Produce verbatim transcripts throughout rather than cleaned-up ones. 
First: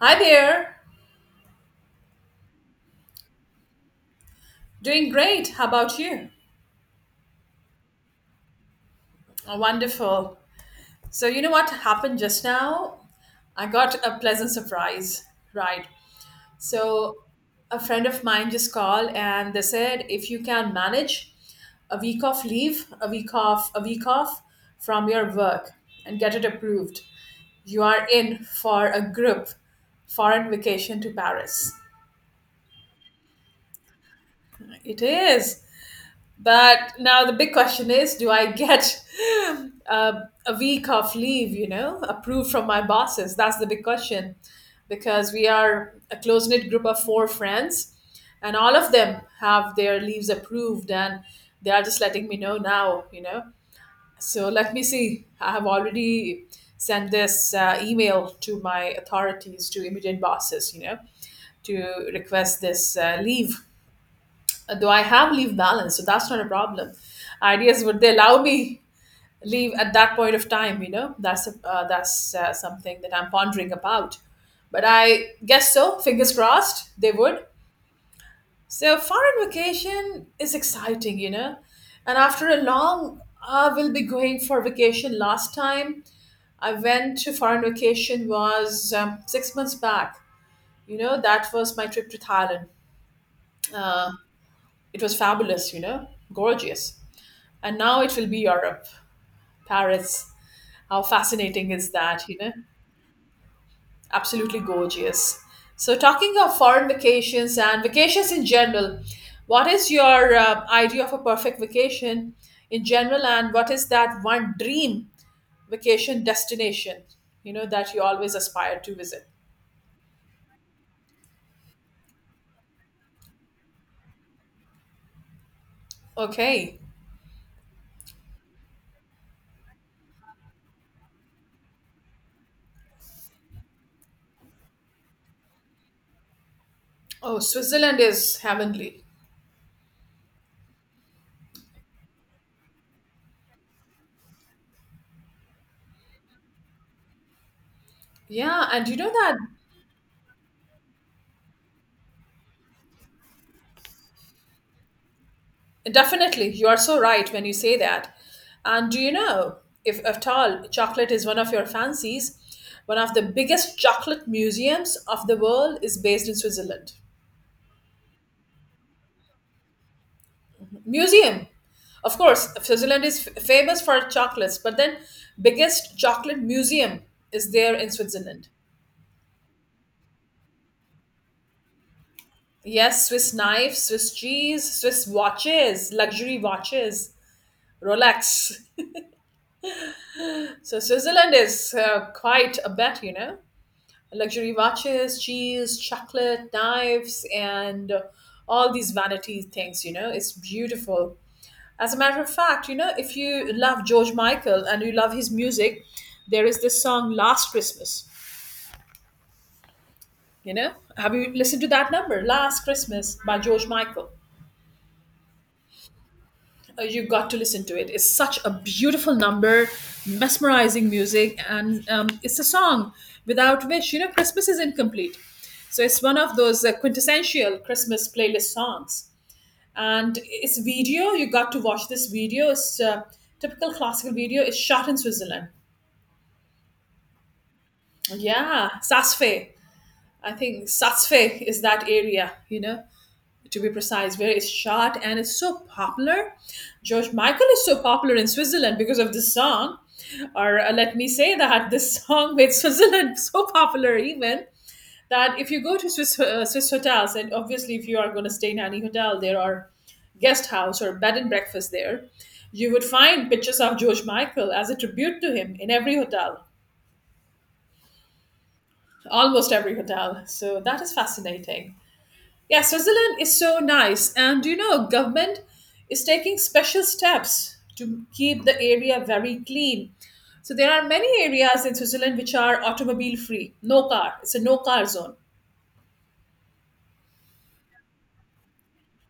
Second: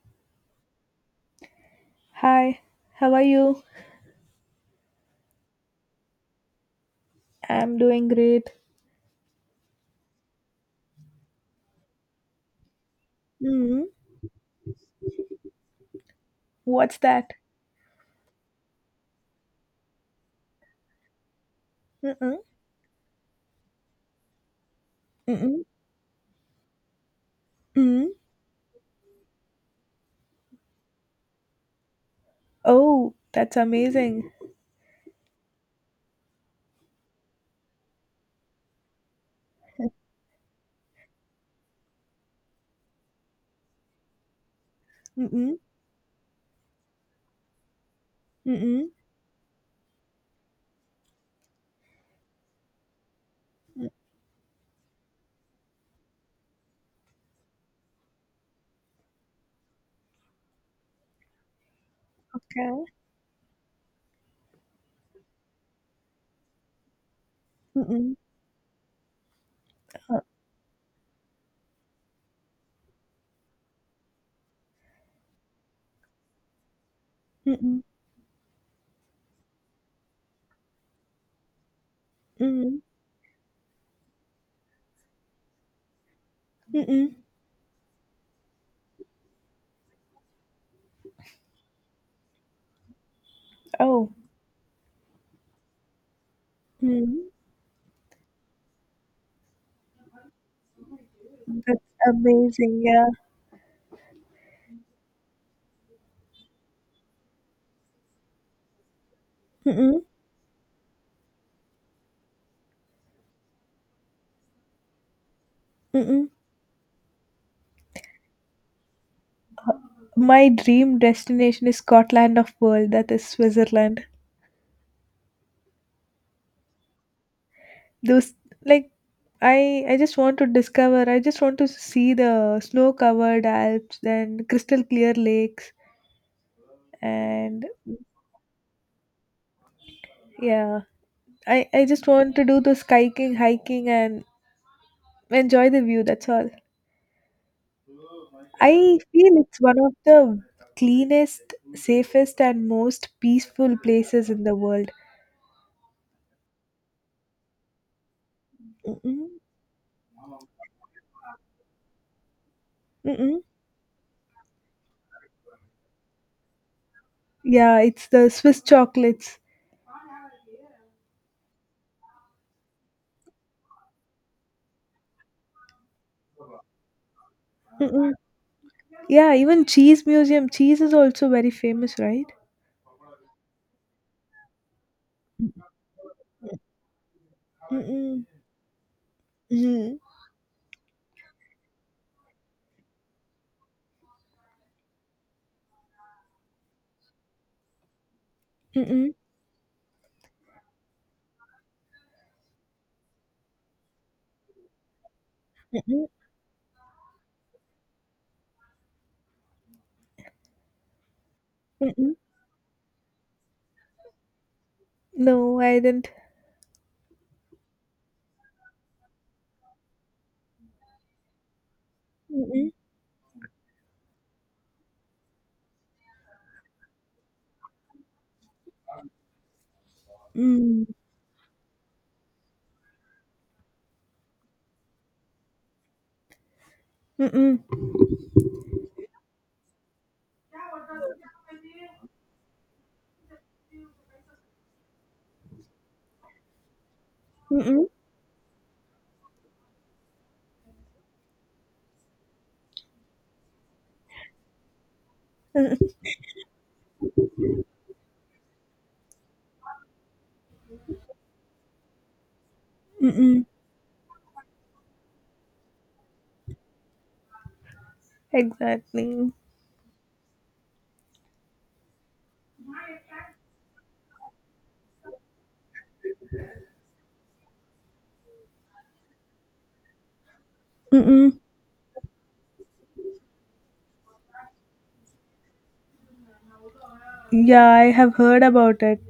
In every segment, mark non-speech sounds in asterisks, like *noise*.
Hi there. Hi, how are you? Doing great. How about you? I'm doing great. Oh, wonderful. So, you know what happened just now? I Mm, got a pleasant surprise, right? what's So, that? a friend of mine just called and they said if you can manage a week Mm-mm, off leave, a week off, a week off from your mm-mm, work and get it approved, you are mm. in for a group foreign vacation to Paris. Oh, that's amazing. It is. But now the big question is do I get a, a week of leave, you know, approved from my bosses? That's the big question because we Mm-mm, are a close knit group of four friends, and all mm-mm, of them have their leaves approved, and they are just letting me know now, you know. mm. So let me see. I have already sent this uh, email to my authorities, to immediate bosses, you know, to request Okay. this uh, leave. Uh, Though I have leave balance, so that's not a problem. Ideas would they Mm-mm, allow me leave at that uh, point of time you know that's a, uh, that's uh, something that I'm pondering about, but I guess so, fingers crossed, they would. mm-mm, So foreign vacation is exciting you know and after a mm-mm, long, I will be going for vacation. Last time I mm-mm. went to foreign vacation was um, six months back you know That was my trip to Thailand. uh, Oh, it was fabulous you know gorgeous. mm, And now it will be Europe, Paris. How fascinating that's is that you know amazing. Yeah. Absolutely gorgeous. So, talking of foreign vacations and vacations in general, what is Mm-mm, your uh, idea of a perfect vacation in general, and what is that one dream vacation mm-mm. destination you know that you always aspire to visit? My dream destination is Scotland of world, that is Switzerland. Okay. Those, like, I I just want to discover. I just want to see the snow-covered Alps and crystal clear lakes, Oh, and Switzerland is heavenly. yeah, i i just want to do the hiking hiking and enjoy the view, that's all. Yeah, I and you know that. feel it's one of the cleanest, safest and most peaceful places in the world. Definitely, you are so right when you say that. And do you Mm-mm. know, if at all chocolate is one of your fancies, one of the Mm-mm. biggest chocolate museums of the world is based in Switzerland. Yeah, it's the swiss chocolates. Museum. Of course, Switzerland is f- famous for chocolates, but then biggest chocolate museum is there in Mm-mm. Switzerland. Yeah, even cheese museum, cheese is also very famous, right? Yes, Swiss knives, Swiss cheese, Swiss watches, luxury watches, Mm-mm. Rolex. Mm-mm. *laughs* So Switzerland is uh, quite a bet, you know. Luxury watches, cheese, chocolate, knives, and all these Mm-mm. vanity things. You know, it's beautiful. As a matter of fact, you know, if you love George Michael and you love his music, Mm-mm. there is this song "Last Christmas." You know, have you listened to that Mm-mm. number, "Last Christmas" by George Michael? No, I didn't. uh, you got to listen to it. It's such a beautiful number, mesmerizing music, and um, it's a Mm-mm. song without which you know Christmas is incomplete. So it's one of those uh, quintessential Christmas playlist songs, and it's Mm. video. You got to watch this video. It's a typical classical video. It's shot in Switzerland. Mm-mm. Yeah, Sassfe. I think Sassfe is that area. You know. to be precise, where it's shot, and it's so popular. George Michael is so Mm-mm. popular in Switzerland because of this song. Or uh, let me say that *laughs* this song made Switzerland *laughs* so popular, even that if you go Mm-mm. to Swiss, uh, Swiss hotels, and obviously if you are going to stay in any hotel there or guest house or bed and breakfast there, you would find Mm-mm. pictures of George Michael as a tribute to him in every hotel, Exactly. almost every hotel. So that is fascinating. Yeah, Switzerland is so nice. And you know, government is taking special steps to keep the area very clean. So there are many Mm-mm. areas in Switzerland which are automobile free, no car. It's a no car zone. Yeah, I have heard about it.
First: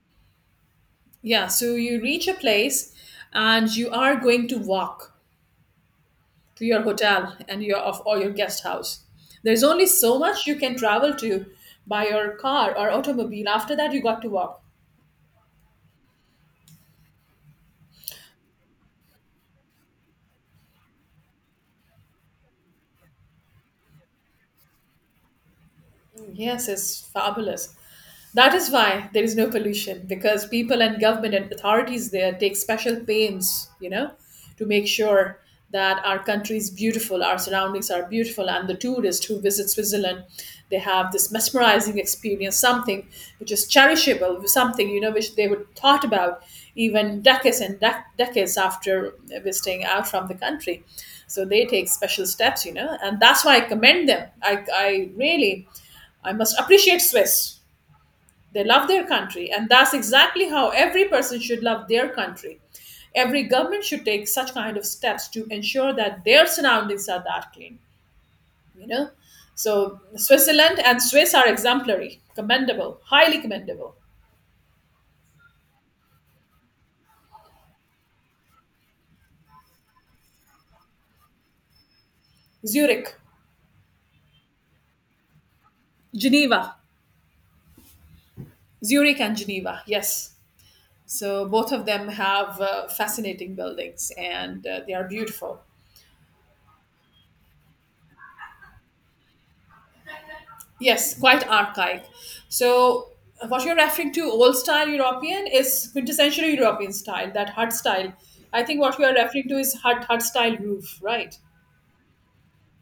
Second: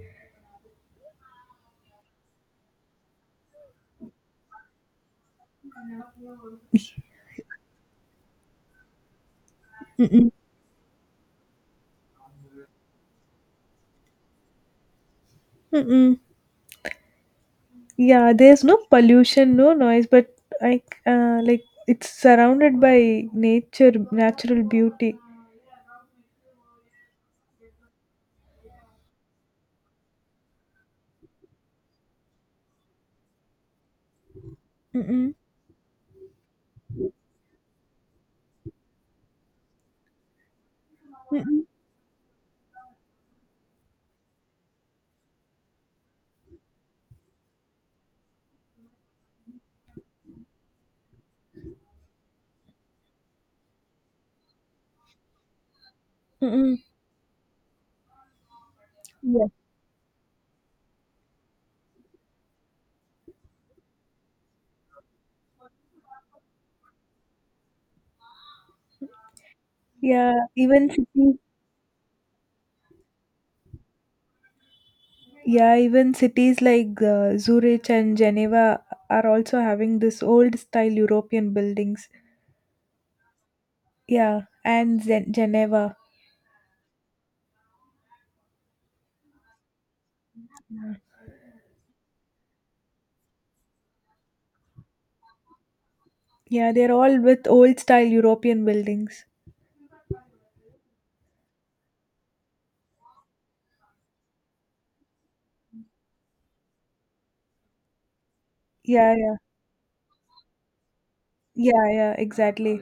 Yeah, so you reach a place and you are going to walk to your hotel and your of or your guest house. There's only so Mm-mm. much you can travel to by your car or automobile. After that you got to walk. Mm-mm. Yeah, there's no pollution, no noise, but like, uh, like, it's surrounded by nature, natural beauty. Yes, it's fabulous. That is why there is no pollution because people and government and authorities there take special pains, you know, to make Mm-mm. sure that our country is beautiful, our surroundings are beautiful, and the tourist who visits Switzerland, they have this Mm-mm. mesmerizing experience, something which is cherishable, something you know which they would thought about even decades and dec- decades after visiting out from the country. So they take special steps, you know, and that's why I commend them. I, I really, I must Mm-mm. appreciate Swiss. They love their Yes. country, and that's exactly how every person should love their country. Every government should take such kind of steps to ensure that their surroundings are that clean. You know, so Yeah, Switzerland even and Swiss cities. are exemplary, commendable, highly commendable. Yeah, even cities like uh, Zurich and Geneva are also having this old style European buildings. Zurich, Yeah, and Zen- Geneva. Geneva, Zurich and Geneva. Yes, so both of them have uh, fascinating buildings, and uh, they are beautiful. Yeah, they're all with old style European buildings. Yes, quite archaic. So, uh, what you're referring to, old style European, is quintessential European style, that hut style. I think what you are Yeah, yeah. referring to is hut hut style roof, right? Yeah, yeah, exactly.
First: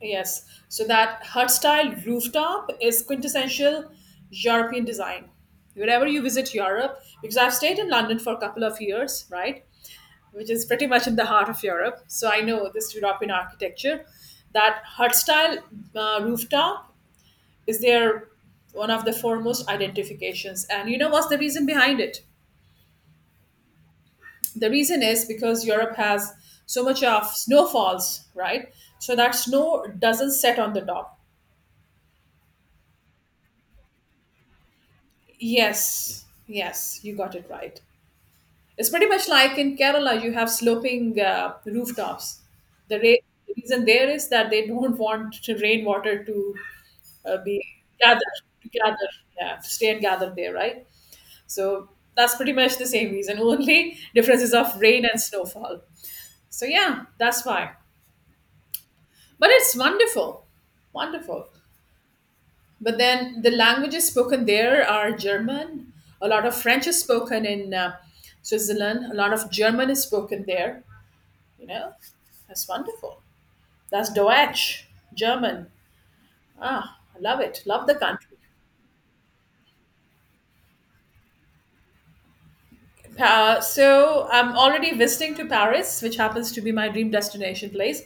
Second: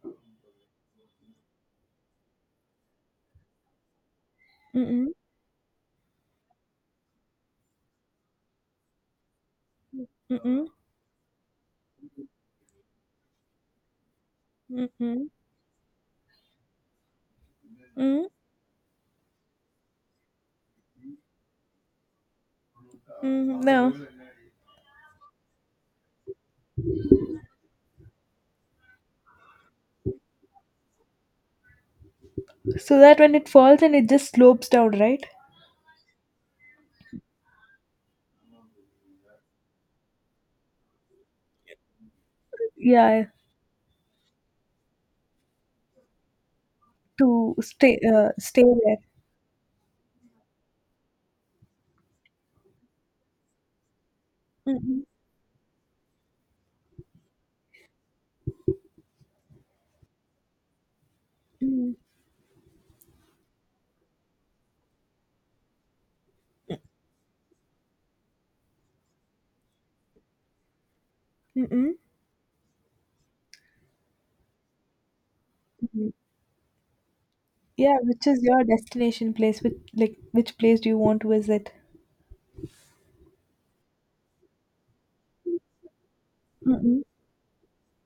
Yes. So that hut style rooftop is quintessential European Mm-mm, design. Wherever you visit Europe, because I've stayed in London for a couple of years, right? Which is mm-mm, pretty much in the heart of Europe. So I know this European architecture. That hut mm-mm, style uh, rooftop is mm, their one of the foremost identifications, and you know what's the reason behind it. mm, no. The reason is because Europe has so much of snowfalls, right? So that snow doesn't set on the top. So that when it falls and it just slopes down, right? Yes, yes, you got it right. It's pretty much like in Kerala, you have sloping uh, rooftops. The Yeah, ra- reason there is that they don't *laughs* want rainwater to uh, to be stay, uh, gathered stay to there. gather, yeah, to stay and gather there, right. So that's pretty much the same reason. Only differences of Mm-mm, rain and snowfall. So yeah, that's why. But it's wonderful, wonderful. mm, But then the languages spoken there are German. A lot of French is spoken in uh, Switzerland. A lot of German is spoken there. You know, mm-mm, that's wonderful. That's Deutsch, German. mm-mm. Ah, I love it. Love the Yeah, which country. is your destination place? Which, like, which place do you want to visit? Uh, so I'm already visiting to Paris, which happens to be my Mm-mm, dream destination place.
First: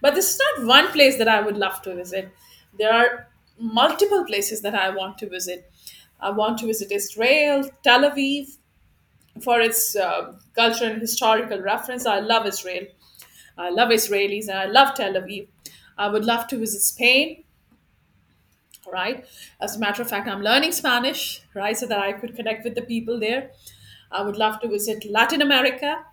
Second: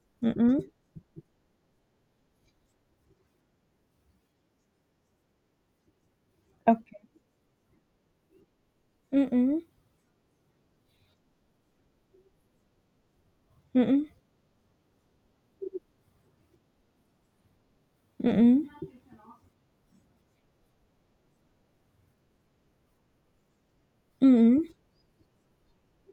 But this is mm-mm. not one place that I would love to visit. There are multiple places that I want to visit. I want to visit Okay. Israel, Tel Aviv, for Mm-mm, its uh, cultural and historical reference. I love Israel. I love mm-mm, Israelis and I love Tel Aviv. I would love to visit Spain, mm-mm, right? As a matter of fact, I'm learning Spanish, right, so that I could connect with the people there. I would love mm-mm. to visit Latin America.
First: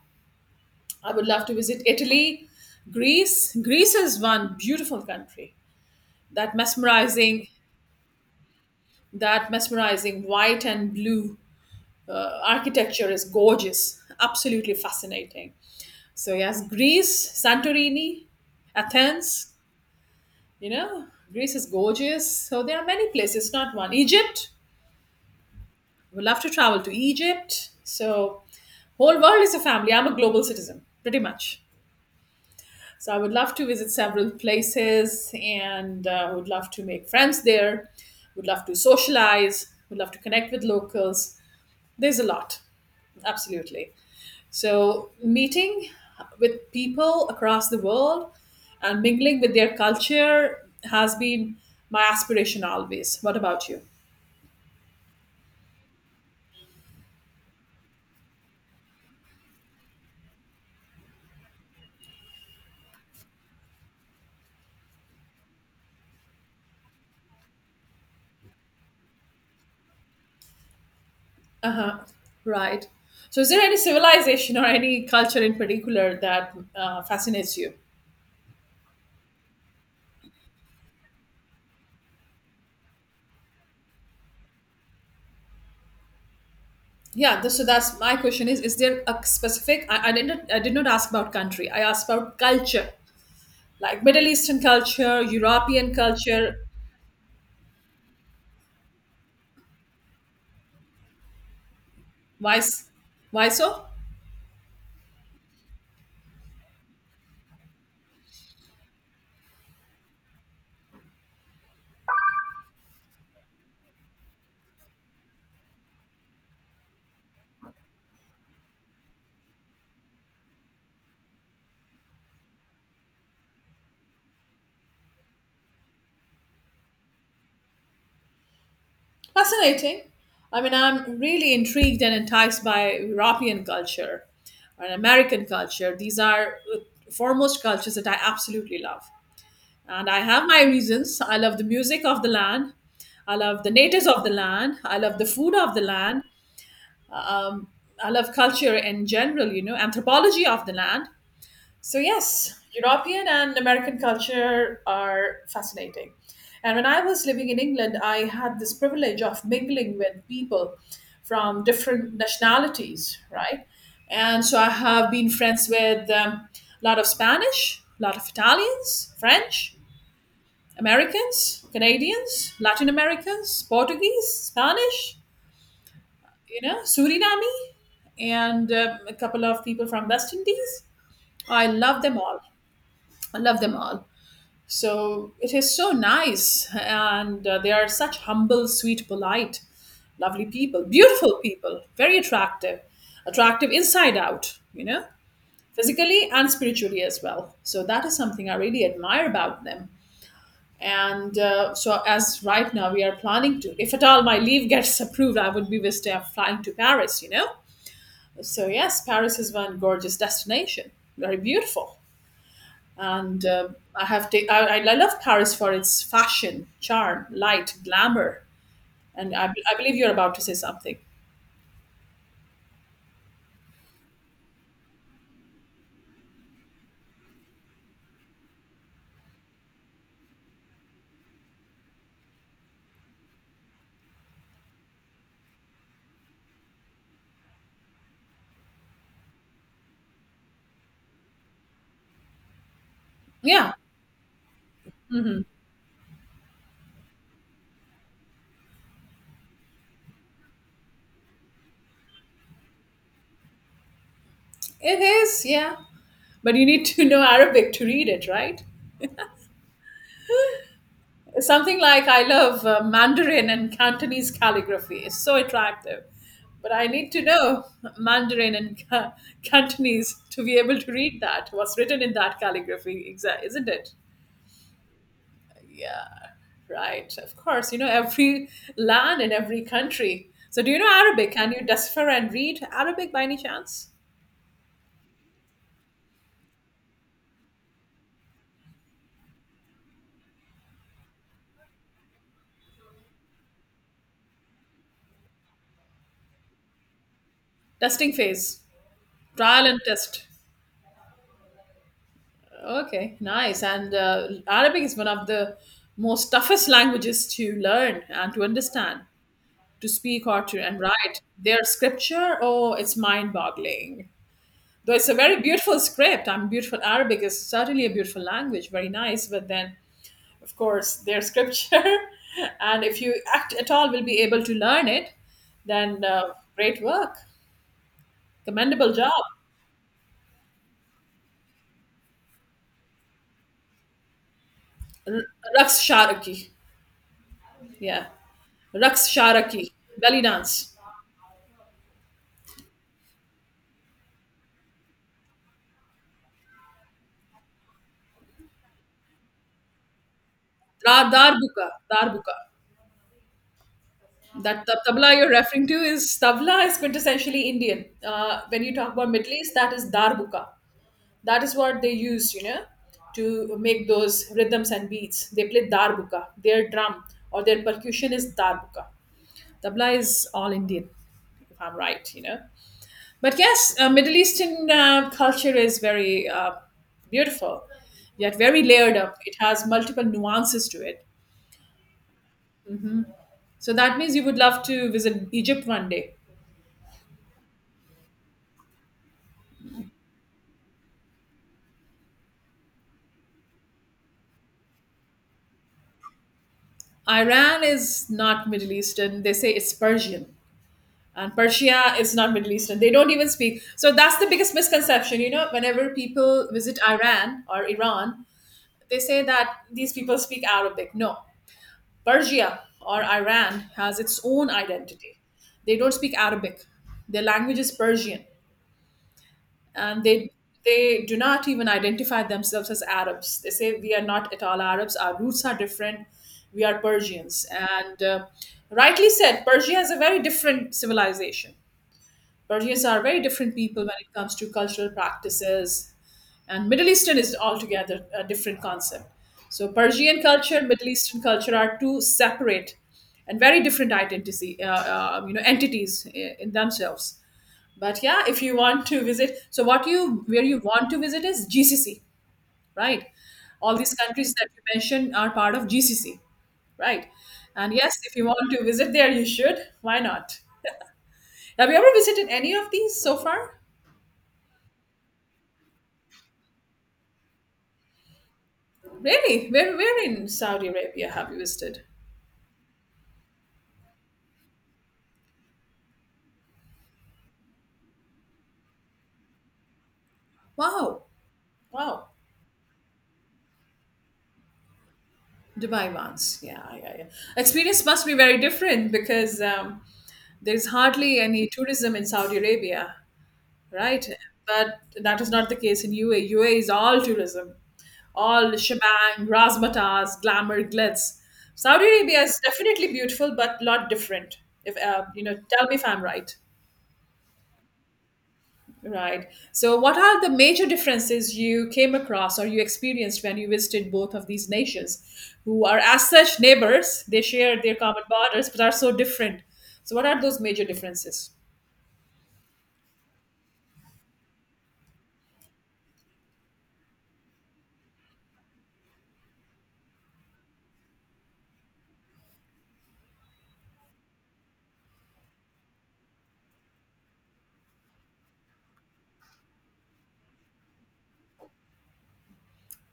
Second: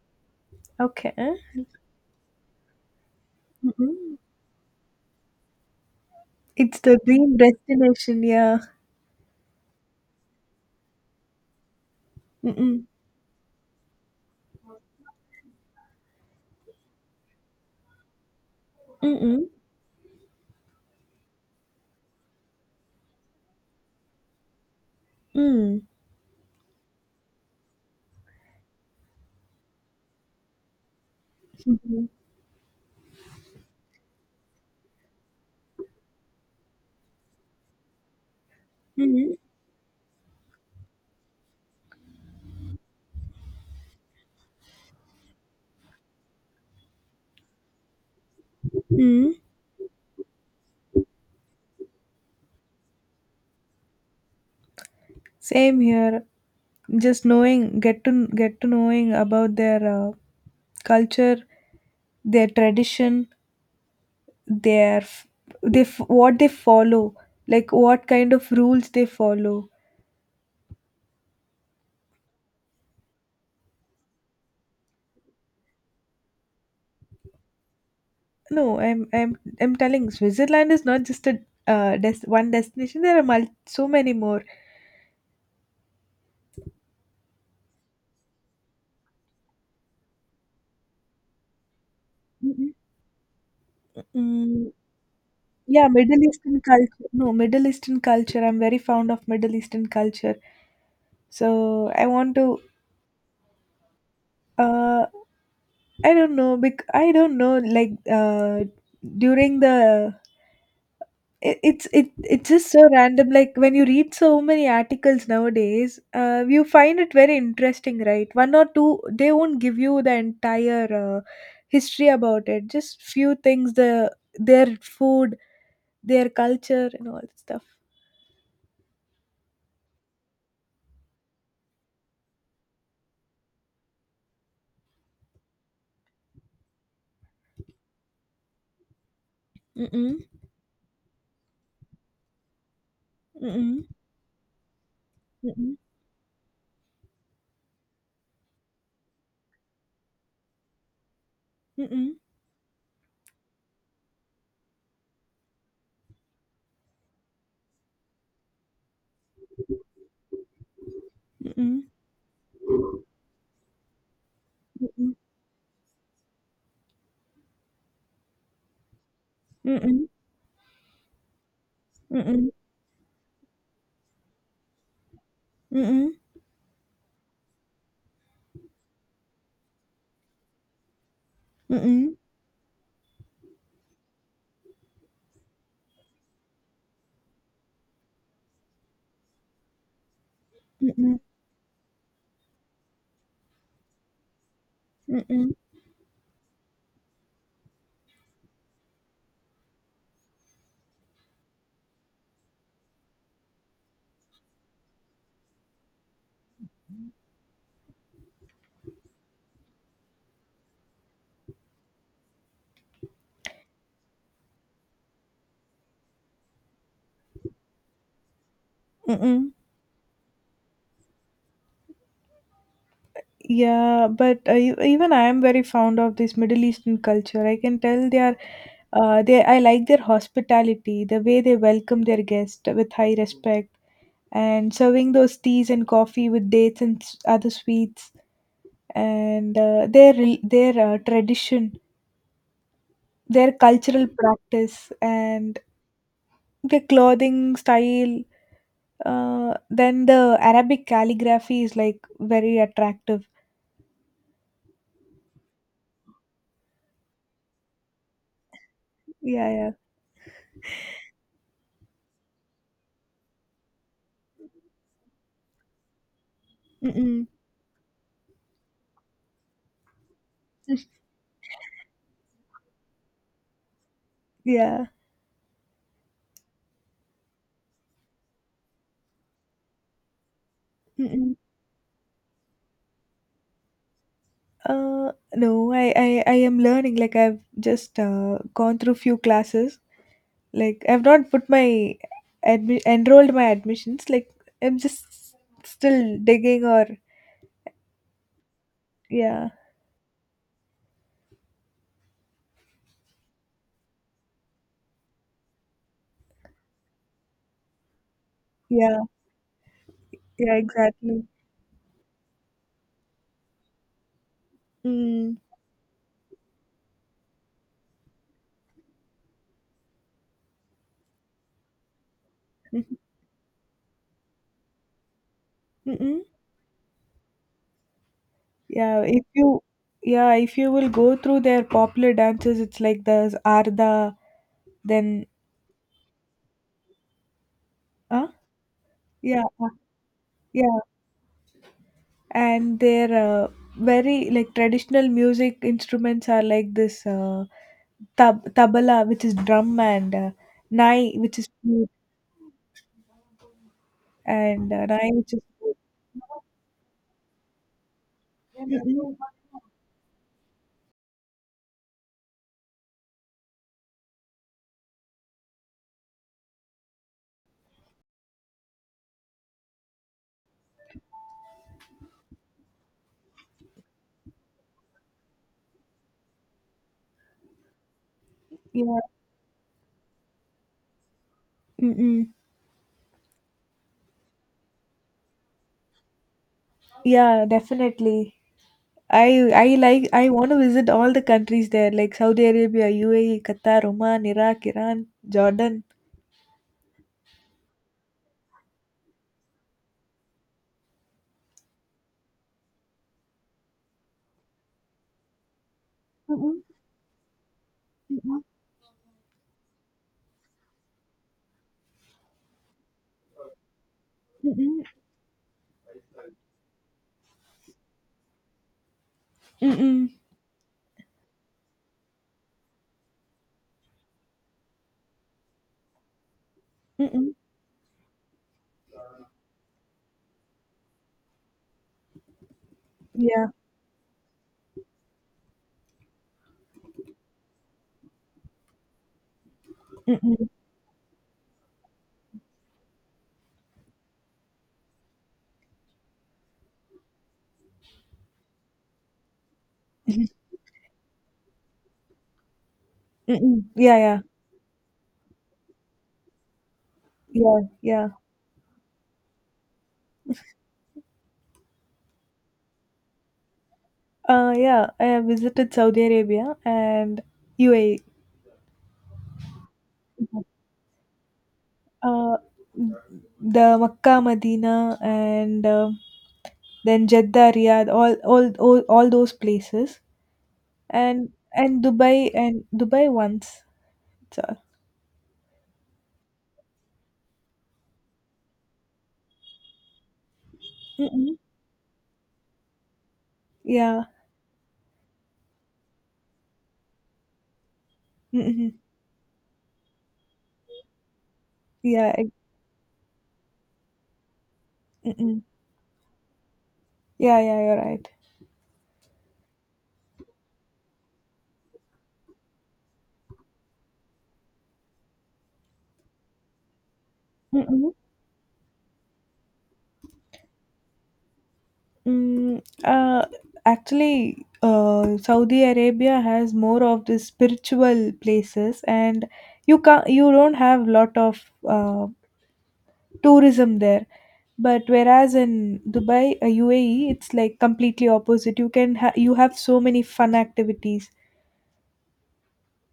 I would Okay. love to visit Italy, Greece. Greece Mm-mm. is one beautiful country. That It's the dream mesmerizing, destination. Yeah. that mesmerizing white and blue uh, Mm-mm, architecture is gorgeous, absolutely fascinating. So yes, Greece, Santorini, mm-mm, Athens. You know, Greece is gorgeous. So there are many places, not one. Egypt. mm-mm, would love to travel to Egypt. So, whole world is a family. I'm a global citizen, pretty much. So, I would love to visit several places, and uh, would love to make friends there. Would love to mm-mm. socialize. Would love to connect with locals. There's a lot, absolutely. So, meeting with people across the world and Mm. mingling with their culture has been my aspiration always. What about you? Same here. Just knowing, get to get to knowing about their uh, culture, their tradition, their f- they f- what they follow, like what kind of rules they follow. Right. So, is there any civilization or any culture in particular that uh, fascinates you? No, I'm I'm I'm telling Switzerland is not just a uh, des- one destination. There are mul- so many more. Yeah. Th- so that's my question: is Is there a specific? I, I didn't. I did not ask about country. I asked about Mhm. culture, like Middle Eastern Mm, culture, yeah, European Middle culture. Eastern culture. No, Middle Eastern culture. I'm very fond of Middle Eastern culture. So I want Why? to, s- Why so? uh I don't know, bec- I don't know, like, uh during the, it, it's it it's just so random, like when you read so many articles nowadays, uh you find it very interesting, right? One or two, they won't give you the entire uh, history about it, just few things, the their food, their culture and all that stuff. Fascinating. I mean, I'm really intrigued and enticed by European culture and American culture. These are uh, foremost cultures that I absolutely love. And I Mm-mm, have my reasons. I love the music of the land. I love the mm-mm, natives of the land. I love the food of the land. Um, I love culture in general, you know, anthropology of the land. So, mm-mm, yes, European and American culture are fascinating. And when I was living in England, I had this privilege of mingling with people from mm-mm, different nationalities, right? And so I have mm-mm, been friends with um, a lot of Spanish, a lot of Italians, French, mm-mm, Americans, mm-mm, Canadians, Latin Americans, Portuguese, Spanish, mm-mm, you know, Suriname, and um, a couple of people from West Indies. I love mm-mm, them all. I love them all. So it is so nice, and uh, they are such humble, sweet, polite, lovely people, mm-mm, mm-mm, beautiful people, very attractive, attractive inside out, you know, mm-mm, physically and spiritually as well. So that is something I really admire about them. And uh, so as right now we are planning to, if at all my leave gets *laughs* approved, I would be with uh, flying to paris you know So yes, Paris is one gorgeous destination. Very beautiful. And uh, I have ta- I, I love Paris for its fashion, charm, light, glamour, and I, mm-mm. I believe you're about to say something. Yeah, but uh, e- even I am very fond of this Middle Eastern culture. I can tell they are, uh, they, I like their hospitality, the way they welcome their guests with high respect, and serving those teas and coffee with dates and s- other sweets, and uh, their rel- their uh, tradition, their Yeah, cultural practice, and the clothing style. Uh, then the Arabic calligraphy is like very attractive. it is, yeah, but you need to *laughs* know Arabic to read it, right? Yeah, yeah. Something like, I love uh, Mandarin and Cantonese calligraphy. It's so attractive. But I need to Mm-mm. know Mandarin and Ca- Cantonese to be able to *laughs* read that, what's written in that calligraphy, exa- isn't it? Yeah. Yeah, right. Of course, you know, every land and every country. So, do you know Arabic? Can you decipher and read Arabic by any chance? Uh, no, I, I, I am learning. Like I've just uh, gone through few classes. Like I've not put my admi- enrolled my admissions. Like I'm just still digging or Testing phase. yeah, Trial and test. Okay, nice. And uh, Arabic is one of the most toughest languages to learn and to yeah, understand. To speak or yeah, to and write exactly. their scripture, oh, it's mind boggling. Though it's a very Mm. beautiful script. I'm beautiful Arabic is certainly a beautiful language, very nice, but then of course their scripture *laughs* and Mhm, if you act at all will be able to learn it, then mm-mm. uh, great work. Commendable Yeah, job. if you, yeah, if you will go through their popular dances, it's like the Arda, then R- Raqs Sharaki. Yeah. uh, Raqs yeah, Sharaki. Belly dance. yeah. And their uh, very like traditional music instruments are like this, uh, tab- tabla which is drum, and uh, Dar, nai which is darbuka, flute, darbuka. That and tab- uh, nai tabla you're which is referring to flute. is tabla is quintessentially Indian. Uh, when you talk about Middle East, that is darbuka. That is what they use, you know, to make those rhythms and beats. They play darbuka. Their drum or their percussion is darbuka. Tabla is all Indian, if I'm right, you know. But yes, uh, Middle Eastern uh, culture is very uh, beautiful, yet very Yeah. layered up. It has multiple nuances to it. Mm-mm. So that means you would love to visit Egypt one day. Yeah, definitely. I I like, I want to visit all the countries there like Saudi Arabia, U A E, Qatar, Oman, Iraq, Iran, Jordan. Iran is not Middle Eastern. They say it's Persian. And Persia is not Middle Eastern. They don't even speak. So that's the biggest misconception. You know, whenever people Mm-mm, visit Iran or Iran, mm-mm, they say that these people speak Arabic. No, Persia or Iran has its own mm-mm, identity. They don't speak Arabic. Their language is Persian, and mm-mm, they they do not even identify themselves as Arabs. They say we are not at all Arabs. Our roots are different. We are mm-mm. Persians, and uh, rightly said, Persia is a very different civilization. Persians are very Yeah. different people when it comes to cultural practices, and Middle Eastern is altogether a different concept. So Persian Mm-mm, culture and Middle Eastern culture are two separate and very different identity, uh, uh, you know, entities i- in themselves. But yeah, if you want to visit, so what you where you want to visit is GCC, right? mm-mm. All these Yeah, yeah, countries that you mentioned are part of GCC, right? yeah, And yes, yeah. if you want to visit there, you should. Why not? Have you ever visited any of these so far? Uh, yeah, I have visited Saudi Arabia and U A E. Really? Where, where in Saudi Arabia have you visited? Uh, the Makkah, Medina, and uh, then Jeddah, Riyadh, all, all all all those places, Wow. and and Wow. Dubai, and Dubai once. That's all. Dubai once, yeah, yeah, yeah. Experience must be very different because um, there's hardly Mm-mm. any tourism in Saudi Arabia, Yeah. right? But that is not the case in U A. U A is all tourism, all Mm-mm. shebang, razzmatazz, glamour, glitz. Saudi Yeah. Arabia I- is definitely beautiful, but a lot different. If uh, you know, Mm-mm. tell me if I'm right. Yeah. Yeah. You're Right. So, what are the major differences you came across or you experienced when you visited both of these nations, who are as such neighbors? They share their right. common borders, but are so different. So, what are those major differences? Mm, uh, actually, uh, Saudi Arabia has more of the spiritual places, and you can, you don't have lot of uh, tourism there. But whereas in Dubai, uh, U A E, it's like completely opposite. You can ha- you have so many fun activities.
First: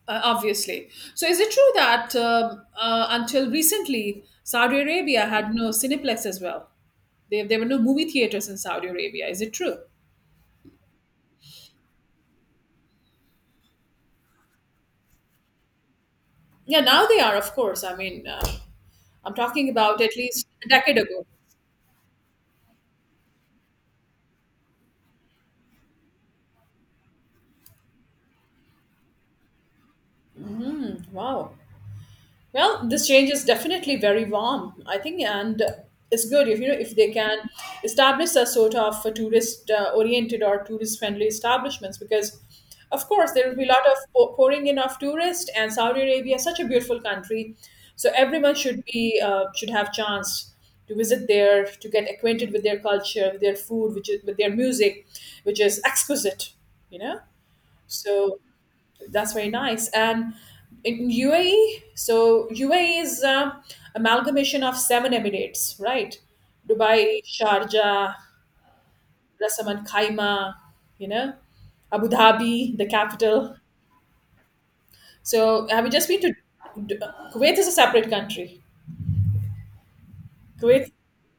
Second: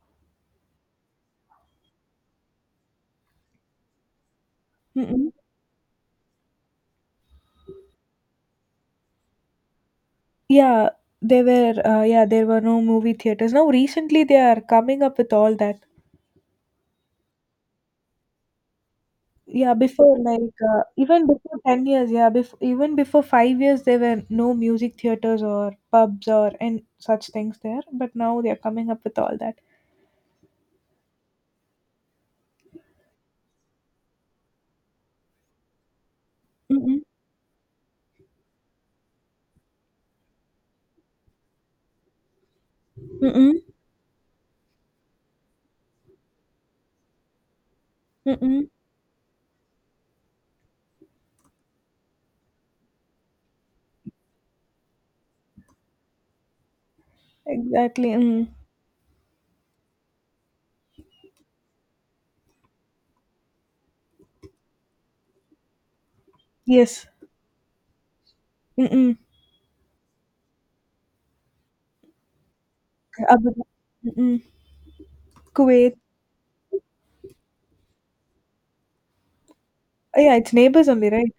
Uh, obviously. So, is it true that um, uh, until recently, Saudi Arabia Mm-mm. had no Cineplex as well? There, there were no movie theaters in Saudi Arabia. Is it true? Yeah, there were uh, yeah there were no movie theaters. Now recently they are coming up with all that. Yeah, now they are, of course. I mean, uh, I'm talking Yeah, about at before least like, a uh, decade ago. even before ten years, yeah before, even before five years, there were no music theaters or pubs or and such things there, but now they are coming up with all that. Wow. Well, this change is definitely very warm, I think, and it's good if you know if Mm-mm, they can establish a sort of a tourist uh, oriented or tourist friendly establishments, because of course there will mm-mm, be a lot of pour- pouring in of tourists. And Saudi Arabia is such a beautiful country, so everyone mm-mm. should be uh, should have chance to visit there to get acquainted with their culture, with their food which is, with their music which is exquisite you know Exactly. so Mm. that's very nice. And in U A E, so U A E is uh, amalgamation of seven emirates, right? Yes. Dubai, Sharjah, Mm-mm. Ras Al Khaimah, you know, Abu Dhabi, the Abu capital. Dhabi. Mm-mm. So have you Kuwait. just been to? Kuwait is a separate country. Uh, yeah, it's neighbors Kuwait, only, right?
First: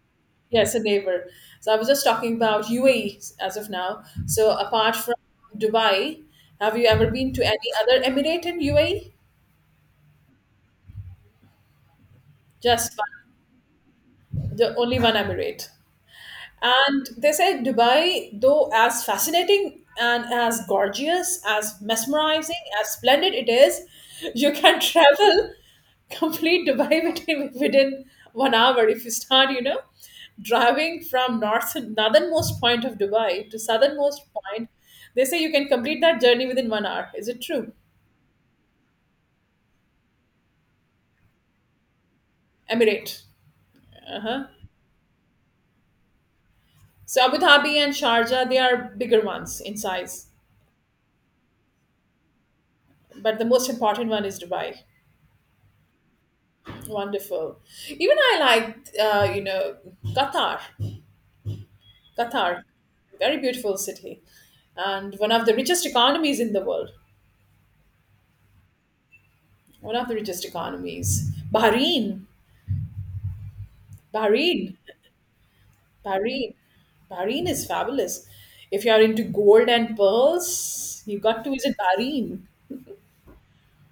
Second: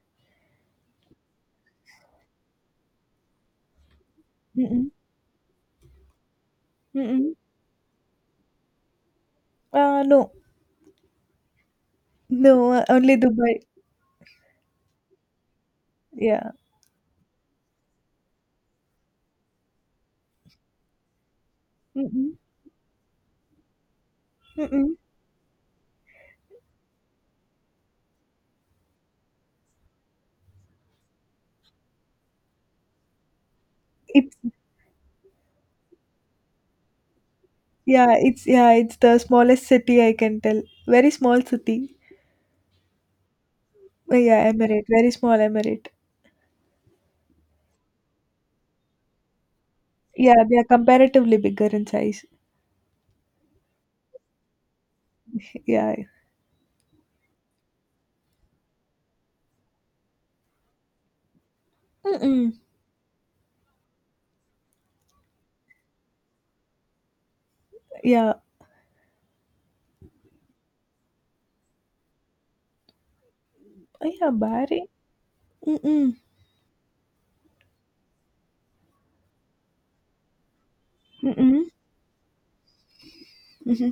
yes, a neighbor. So I was just talking about U A E as of now. So Mm-mm. apart from Dubai, have you ever been Mm-mm. to any other emirate in U A E? Uh, no, no uh, Just one, only Dubai. the only one emirate. Yeah. And they said Dubai, though as fascinating and as gorgeous, as Mm-mm. mesmerizing, as splendid it is, you can *laughs* Mm-mm. travel complete Dubai *laughs* within, within one hour if you start, you know, driving from north northernmost point of Dubai to southernmost it's point. They say you can complete that journey within one hour. Is it true? yeah it's yeah, it's the smallest city, I can tell, very small city. Emirate. Oh, Uh-huh. yeah, emirate, very small emirate. So Abu Dhabi and Sharjah, they are bigger ones in size, Yeah, they are comparatively bigger in size. but the most important one is Dubai. Yeah. Wonderful. Even I like, uh, you know, Qatar. Mm-mm. Qatar, very beautiful city, and one of the richest economies in the world. Yeah. One of the richest economies. Bahrain. Oh, yeah, Bahrain. Bahrain. Mm-mm. Bahrain. Bahrain is fabulous. If you are into gold and pearls, you got to Mm-mm. visit Bahrain. Mm-hmm.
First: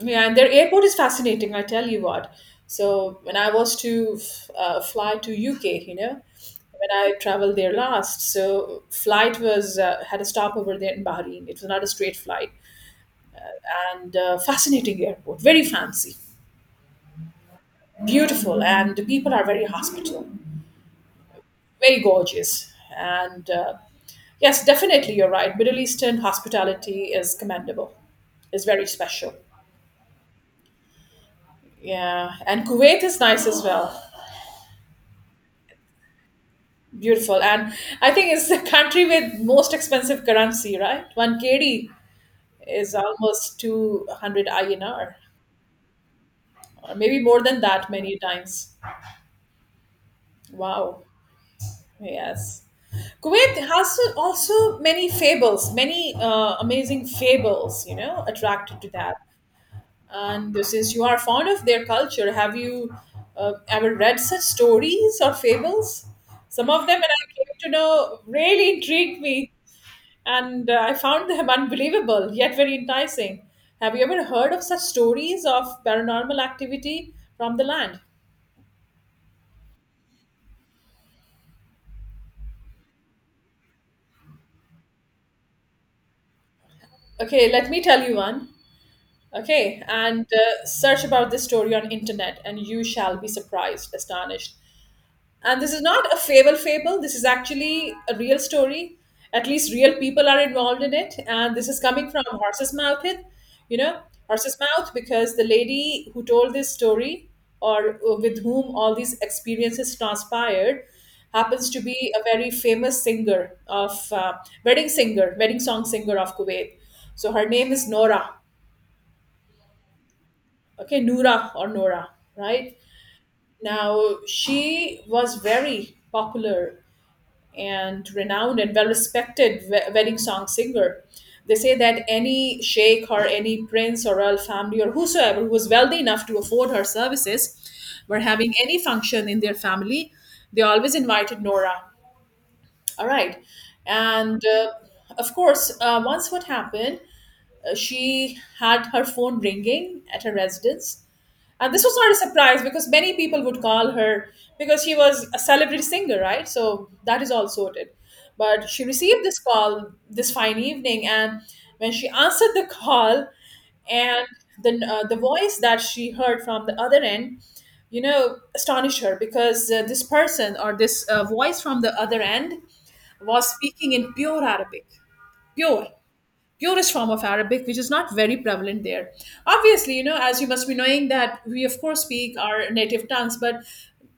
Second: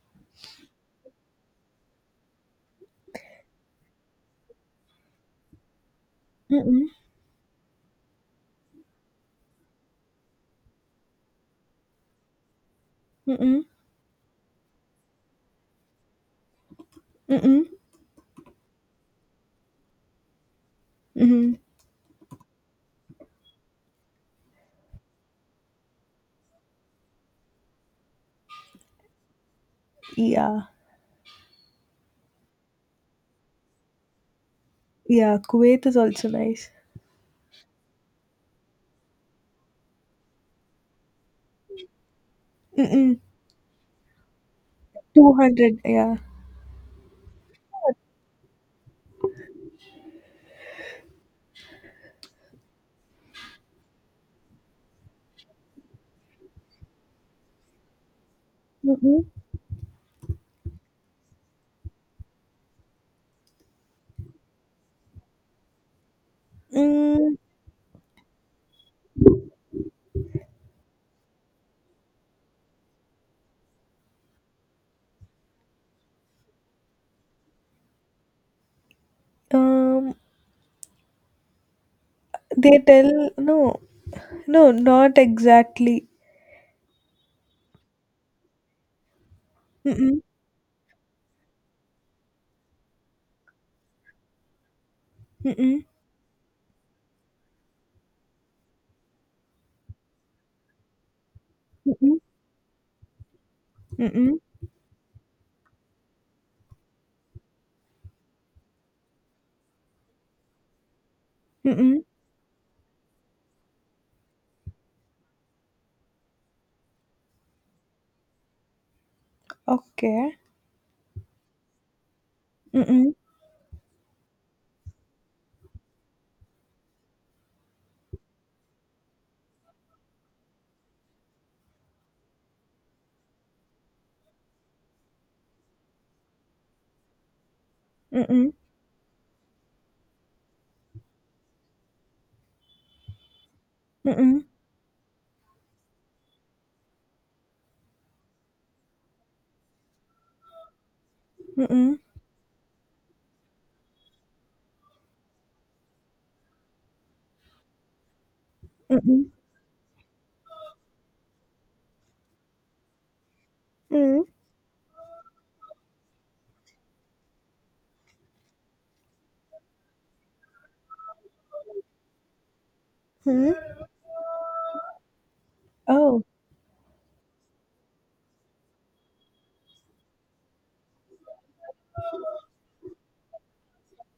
Yeah, and their airport is fascinating, I tell you what. So when I was to uh, fly to U K, you know, Mm-mm. when I traveled there last, so flight was uh, had a stopover there in Bahrain. It was not a straight flight, Mm-mm. and uh, fascinating airport, very fancy, Mm-mm. beautiful, and the people are very hospitable, Mm-hmm. very gorgeous, and uh, yes, definitely you're right. Middle Eastern hospitality is commendable, is very special. Yeah. Yeah, and Kuwait is nice as well. Yeah, Kuwait is also nice. Beautiful. And I think it's the country with most expensive currency, right? one K D is Mm-mm. almost two hundred I N R, two hundred, yeah. or maybe more than that many times. Wow. Yes. Kuwait has also many fables, many uh, amazing fables, you know, attracted to that. Mm-mm. And since you are fond of their culture, have you uh, ever read such stories or fables? Some of them, when I Mm, came to know, really intrigued me. and uh, I found them *laughs* unbelievable yet very enticing. Have you ever heard of such stories of paranormal activity from the land? um, they tell, no, no, not exactly. Okay, let me tell you one. Okay, Mm-mm. and uh, search about this story on internet, and you shall be surprised, astonished. And this is Mm-mm. not a fable fable. This is actually a real story. At least real people are involved in it. And this is coming Mm-mm. from horse's mouth. It, you know, Mm-mm. horse's mouth because the lady who told this story or uh, with whom all these experiences transpired happens to Mm-mm. be a very famous singer of uh, wedding singer, wedding song singer of Kuwait. So her name is Nora. Okay. Okay, Noora or Nora, right? Mm-mm. Now, she was very popular and renowned and well respected wedding song singer. They say that any sheikh or any prince or royal family or whosoever who was wealthy enough to afford her services were having Mm-mm. any function in their family, they always invited Nora. All right. And Mm-mm. uh, of course, uh, once what happened, uh, she had her phone ringing at her residence, and this was Mm-mm, not a surprise because many people would call her, because she was a celebrity singer, right? So that is all sorted. But she mm-mm, received this call this fine evening, and when she answered the call, mm. and the uh, the voice that she heard from the other end, you know, astonished her because uh, this person or this uh, voice from the other end Hmm. was speaking in pure Arabic, pure, Oh, purest form of Arabic, which is not very prevalent there. Obviously, you know, as you must be knowing that we, of course, speak our native tongues, but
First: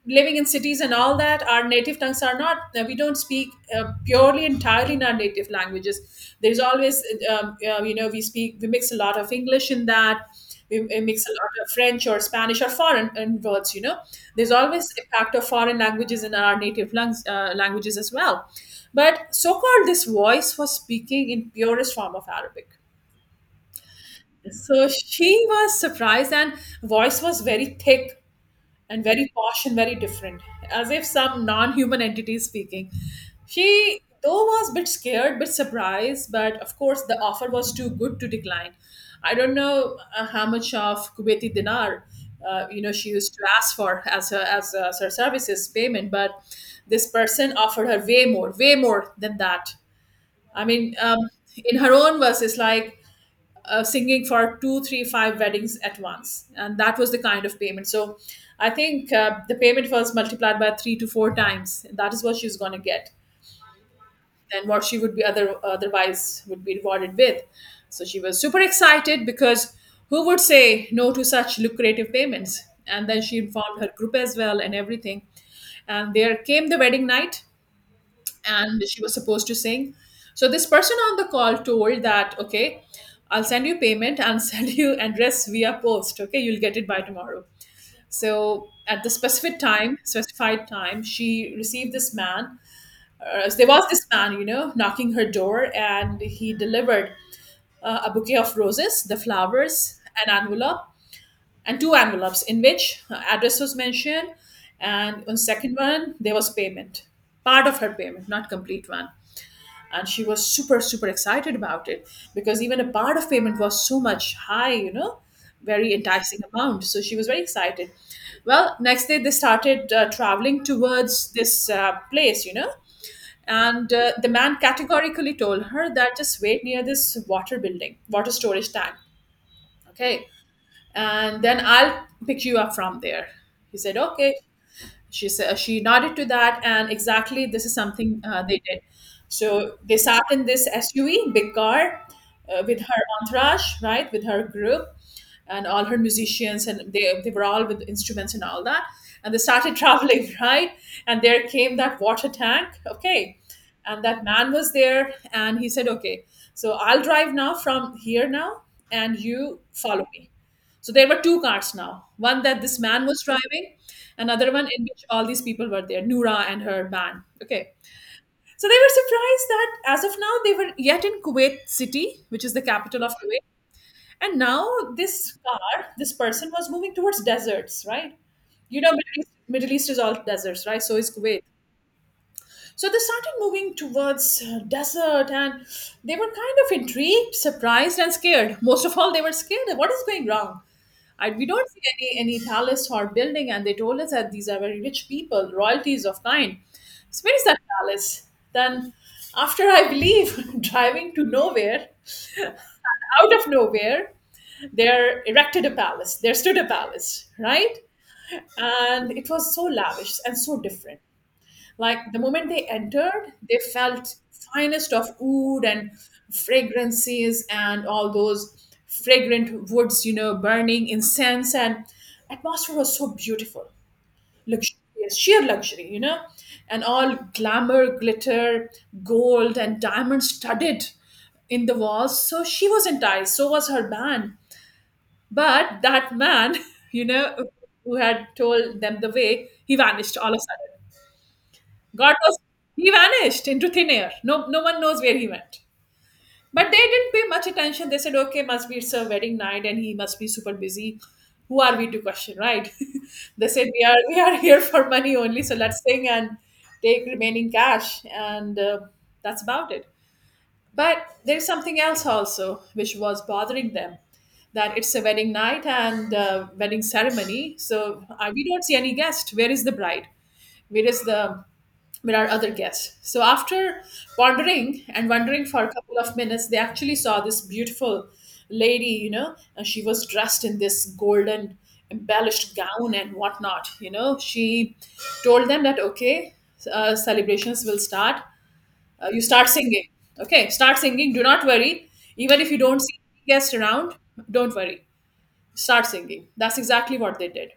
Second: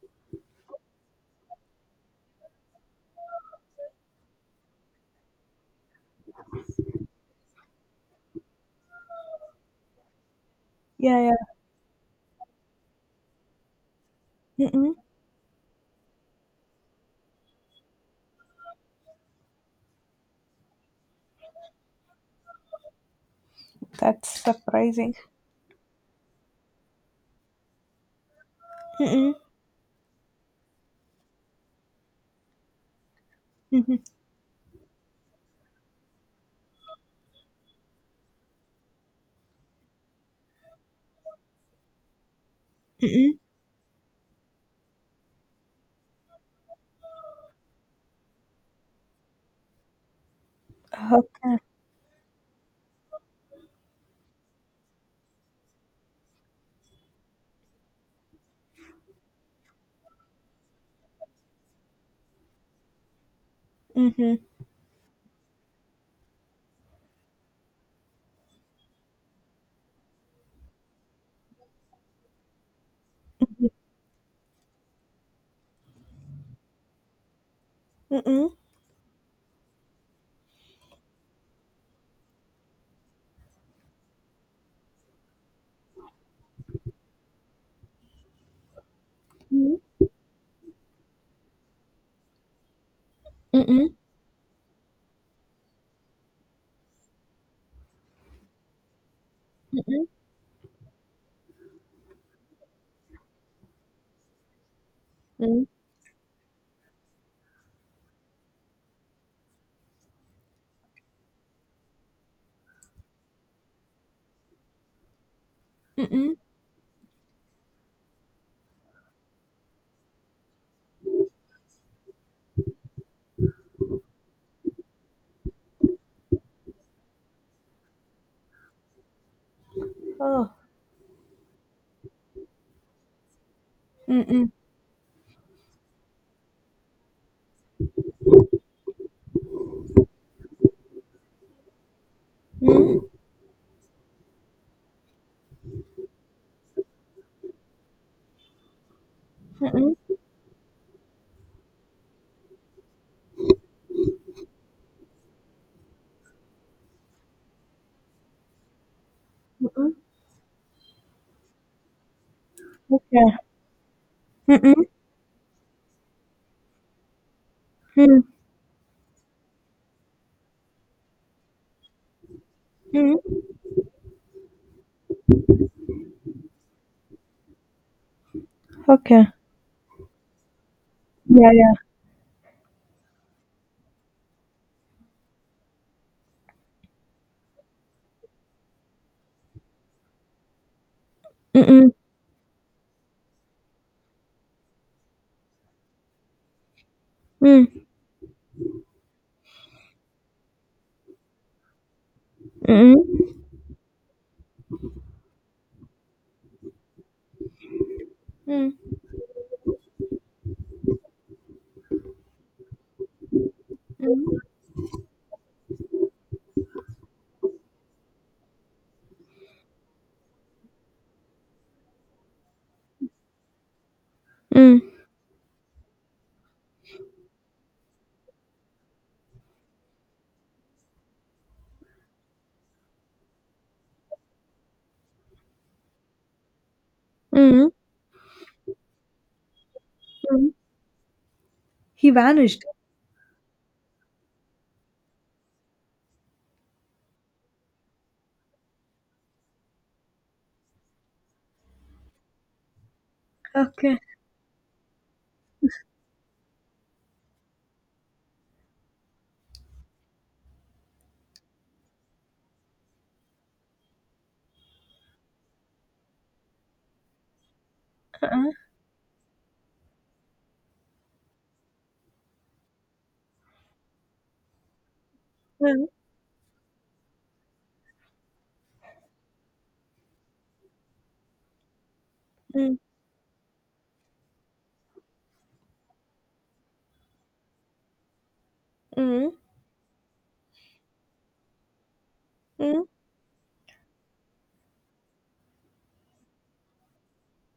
living in cities and all that, our native tongues are not, uh, we don't speak uh, purely entirely in our native languages. There's always, um, uh, you know, we speak, we mix a lot of English in that we we yeah, mix a yeah, lot of French or Spanish or foreign and words you know There's always mm-mm, impact of foreign languages in our native lungs, uh, languages as well. But so-called this voice was speaking in purest form of Arabic. that's So surprising. she was surprised, and voice was very thick and very Mm. posh and very different, as if some non-human entity is speaking. Mm. She though was a bit scared, bit surprised, but of course the offer was too good to decline. I don't know uh, how much of Kuwaiti dinar, uh, you know, she used Mm. to ask for as her, as, uh, as her services payment, but this person offered her way more, way more than that. I mean, um, Okay. in her own words, it's like uh, singing for two, three, five weddings at once. And that was the kind of payment. So I think uh, the payment was multiplied by three to four times. That is what she's going to get Mm. than what she would be other otherwise would be rewarded with. So she was super excited because who would say no to such lucrative payments? And then she informed her group as well and everything. And there came the wedding night Mm. and she was supposed to sing. So this person on the call told that, okay, I'll send you payment and *laughs* send you address via post. Okay, you'll get it by tomorrow. So at the specific Mm. time, specified time, she received this man. Uh, there was Mm. this man, you know, knocking her door, and he delivered uh, a bouquet of roses, the flowers, Mm. an envelope, and two envelopes in which her address was mentioned, and on Mm. second one there was payment, part of her payment, not complete one. And she was super super excited about it, because even a part of payment was so much high, you know very Mm. enticing amount, so she was very excited. Well, next day they started uh, traveling towards this uh, place, you know and uh, the man categorically told her that just wait near this water building water storage tank, okay, Oh, and then I'll pick you up from there. He said okay, mm-mm, she said, she nodded to that, and exactly this is something uh, they did. So they sat in this S U V, big car, uh, with mm. her entourage, right, with her group, and all her musicians, and they they were all with instruments and all that, and they started *laughs* Mm. traveling, right, and there came that water tank, okay, and that man was there, and he said, okay, so I'll drive now from here now, and you Mm. follow me. So there were two cars now, one that this man was Okay, driving, another one in mm. which all these people were there, Noura and her man. Okay. Mm. So they were surprised that as of now, they were yet in Kuwait City, which is the capital of Mm. Kuwait. And now this car, this person was moving towards deserts, right? You know, Middle okay, East, Middle East is all deserts, right? So is Kuwait. yeah, yeah, So they started moving towards uh, desert, and they were kind of intrigued, surprised, and scared. Most of all, they were scared. What is going wrong? I, we don't see mm-mm. any any palace or building, and they told us that these are very rich people, royalties of kind. So where is that Mm. palace? Then, after I believe *laughs* driving to nowhere, out Mm. of nowhere, there erected a palace. There stood a palace, right? Mm. And it was so lavish and so different. Like the moment they entered, they felt Mm. finest of wood and fragrances and all those fragrant woods, you know, burning incense, and atmosphere was so beautiful, Mm. luxurious, sheer luxury, you know, and all glamour, glitter, gold and diamonds studded in the walls. So she was enticed. So was her band. But that man, *laughs* you know, Mm. who had told them the way, he vanished all of a Mm. sudden. He God was, vanished. he vanished into thin air. No, no one knows where he went. But they didn't pay much attention. They said, "Okay, must be it's a wedding night, and he must be super busy. Who are we to question, right?" *laughs* They said, "We are Okay. we are here for money only, so let's sing and take remaining cash, and uh, that's about it." But there's something else also which was bothering them, that it's a wedding night and uh wedding ceremony. So uh, we Uh-uh. don't see any guest. Where is the bride? Where is the, where are other guests? So after pondering and wondering for a Mm. couple of minutes, they actually saw this beautiful lady. You know, and she was dressed in this golden embellished Mm. gown and whatnot. You know, she told them that okay, uh, celebrations will start, uh, you Mm. start singing, okay, start singing, do not worry, even if you don't Mm. see guests around, don't worry, start singing. That's exactly what they did.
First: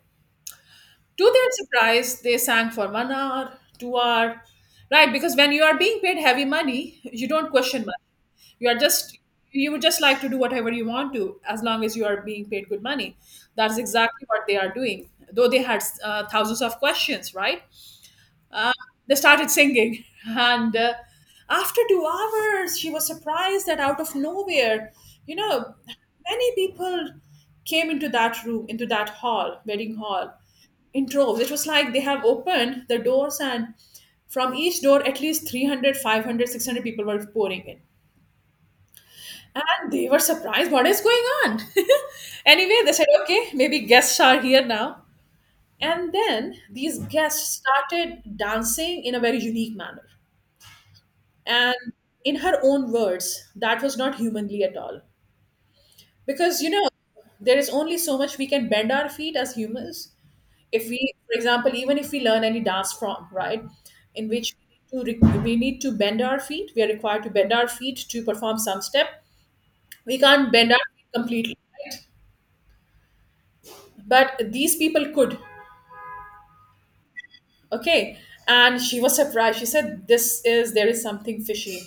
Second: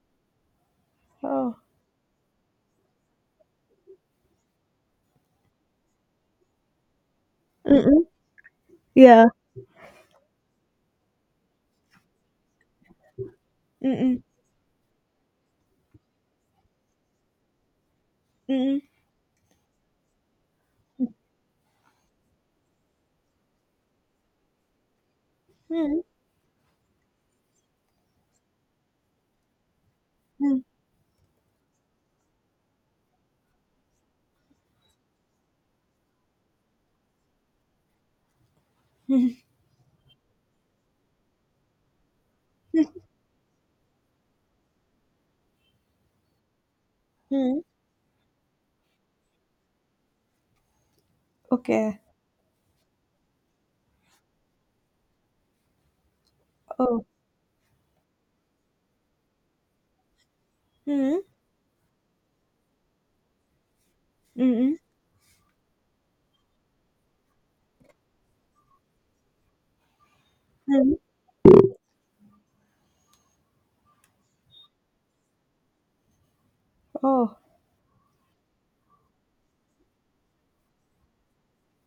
To their Oh. surprise, they sang for one hour, two hour, right, because when you are being paid heavy money, you don't question much. Mm-mm. You are just, Yeah. you would just like to do whatever you want to as long as you are being paid good money. That's Mm-mm. exactly what they are doing, though they had uh, thousands of questions, right. Mm-mm. They started singing, and uh, after two hours she was surprised that out of nowhere, you know, Mm-mm. many people came into that room, into that hall, wedding hall, Mm. in droves. It was like they have opened the doors, and from each door at least three hundred, five hundred, six hundred people were pouring in, Mm. and they were surprised what is going on. *laughs* Anyway, Mm. they said okay, maybe guests are here now. And then these guests Mm. started dancing in a very unique manner. And Okay. in her own words, that was not humanly at all. Because, you know, Oh. there is only so much we can bend our feet as humans. If we, Mm. for example, even if we learn any dance form, right, in which we Mm-mm. need to, re- we need to bend our feet, we are required to bend our feet to perform some step. We can't bend our Mm. feet completely, right? But these people could, Oh. okay? And she was surprised. She said, this is, there is something fishy.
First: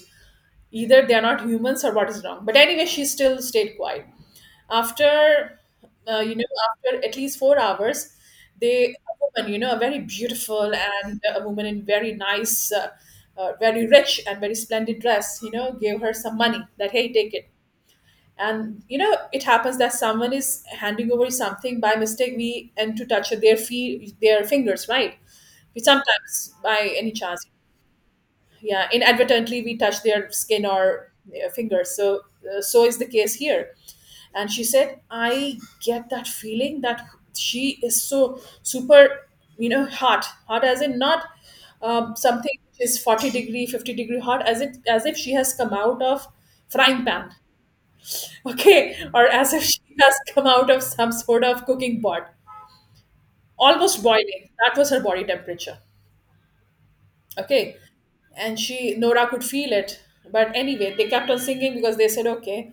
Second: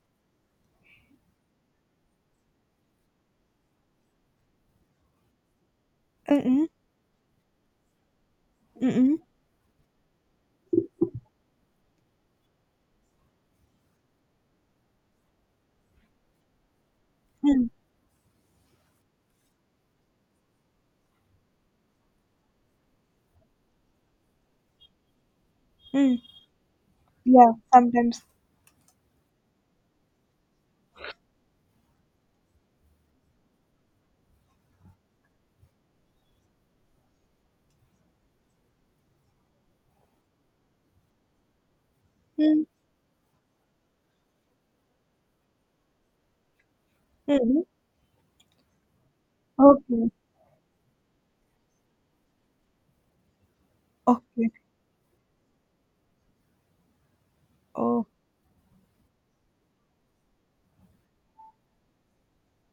Either they are not humans or what is wrong. But anyway, she still stayed quiet. After, uh, you know, Mm-mm. after at least four hours, they, a Mm-mm. woman, you know, a very beautiful and a woman in very nice, uh, uh, very rich and very splendid dress, you know, gave her some money that, hey, take it. Mm. And, you know, it happens that someone is handing over something by mistake. We and to touch their feet, their fingers, right? We Mm. sometimes by any chance, Yeah, sometimes. yeah, inadvertently we touch their skin or uh, fingers. So uh, so is the case here. And she said I get that feeling that she is so super, you know, hot, hot as in not um, something Mm. which is forty degree fifty degree hot, as it, as if she has come out of frying pan. Mm. *laughs* Okay, or as if she Okay. has come out of some sort of cooking pot, almost boiling, Okay. that was her body temperature, okay. Oh. And she, Nora, could feel it. But anyway, they kept on singing because they said okay,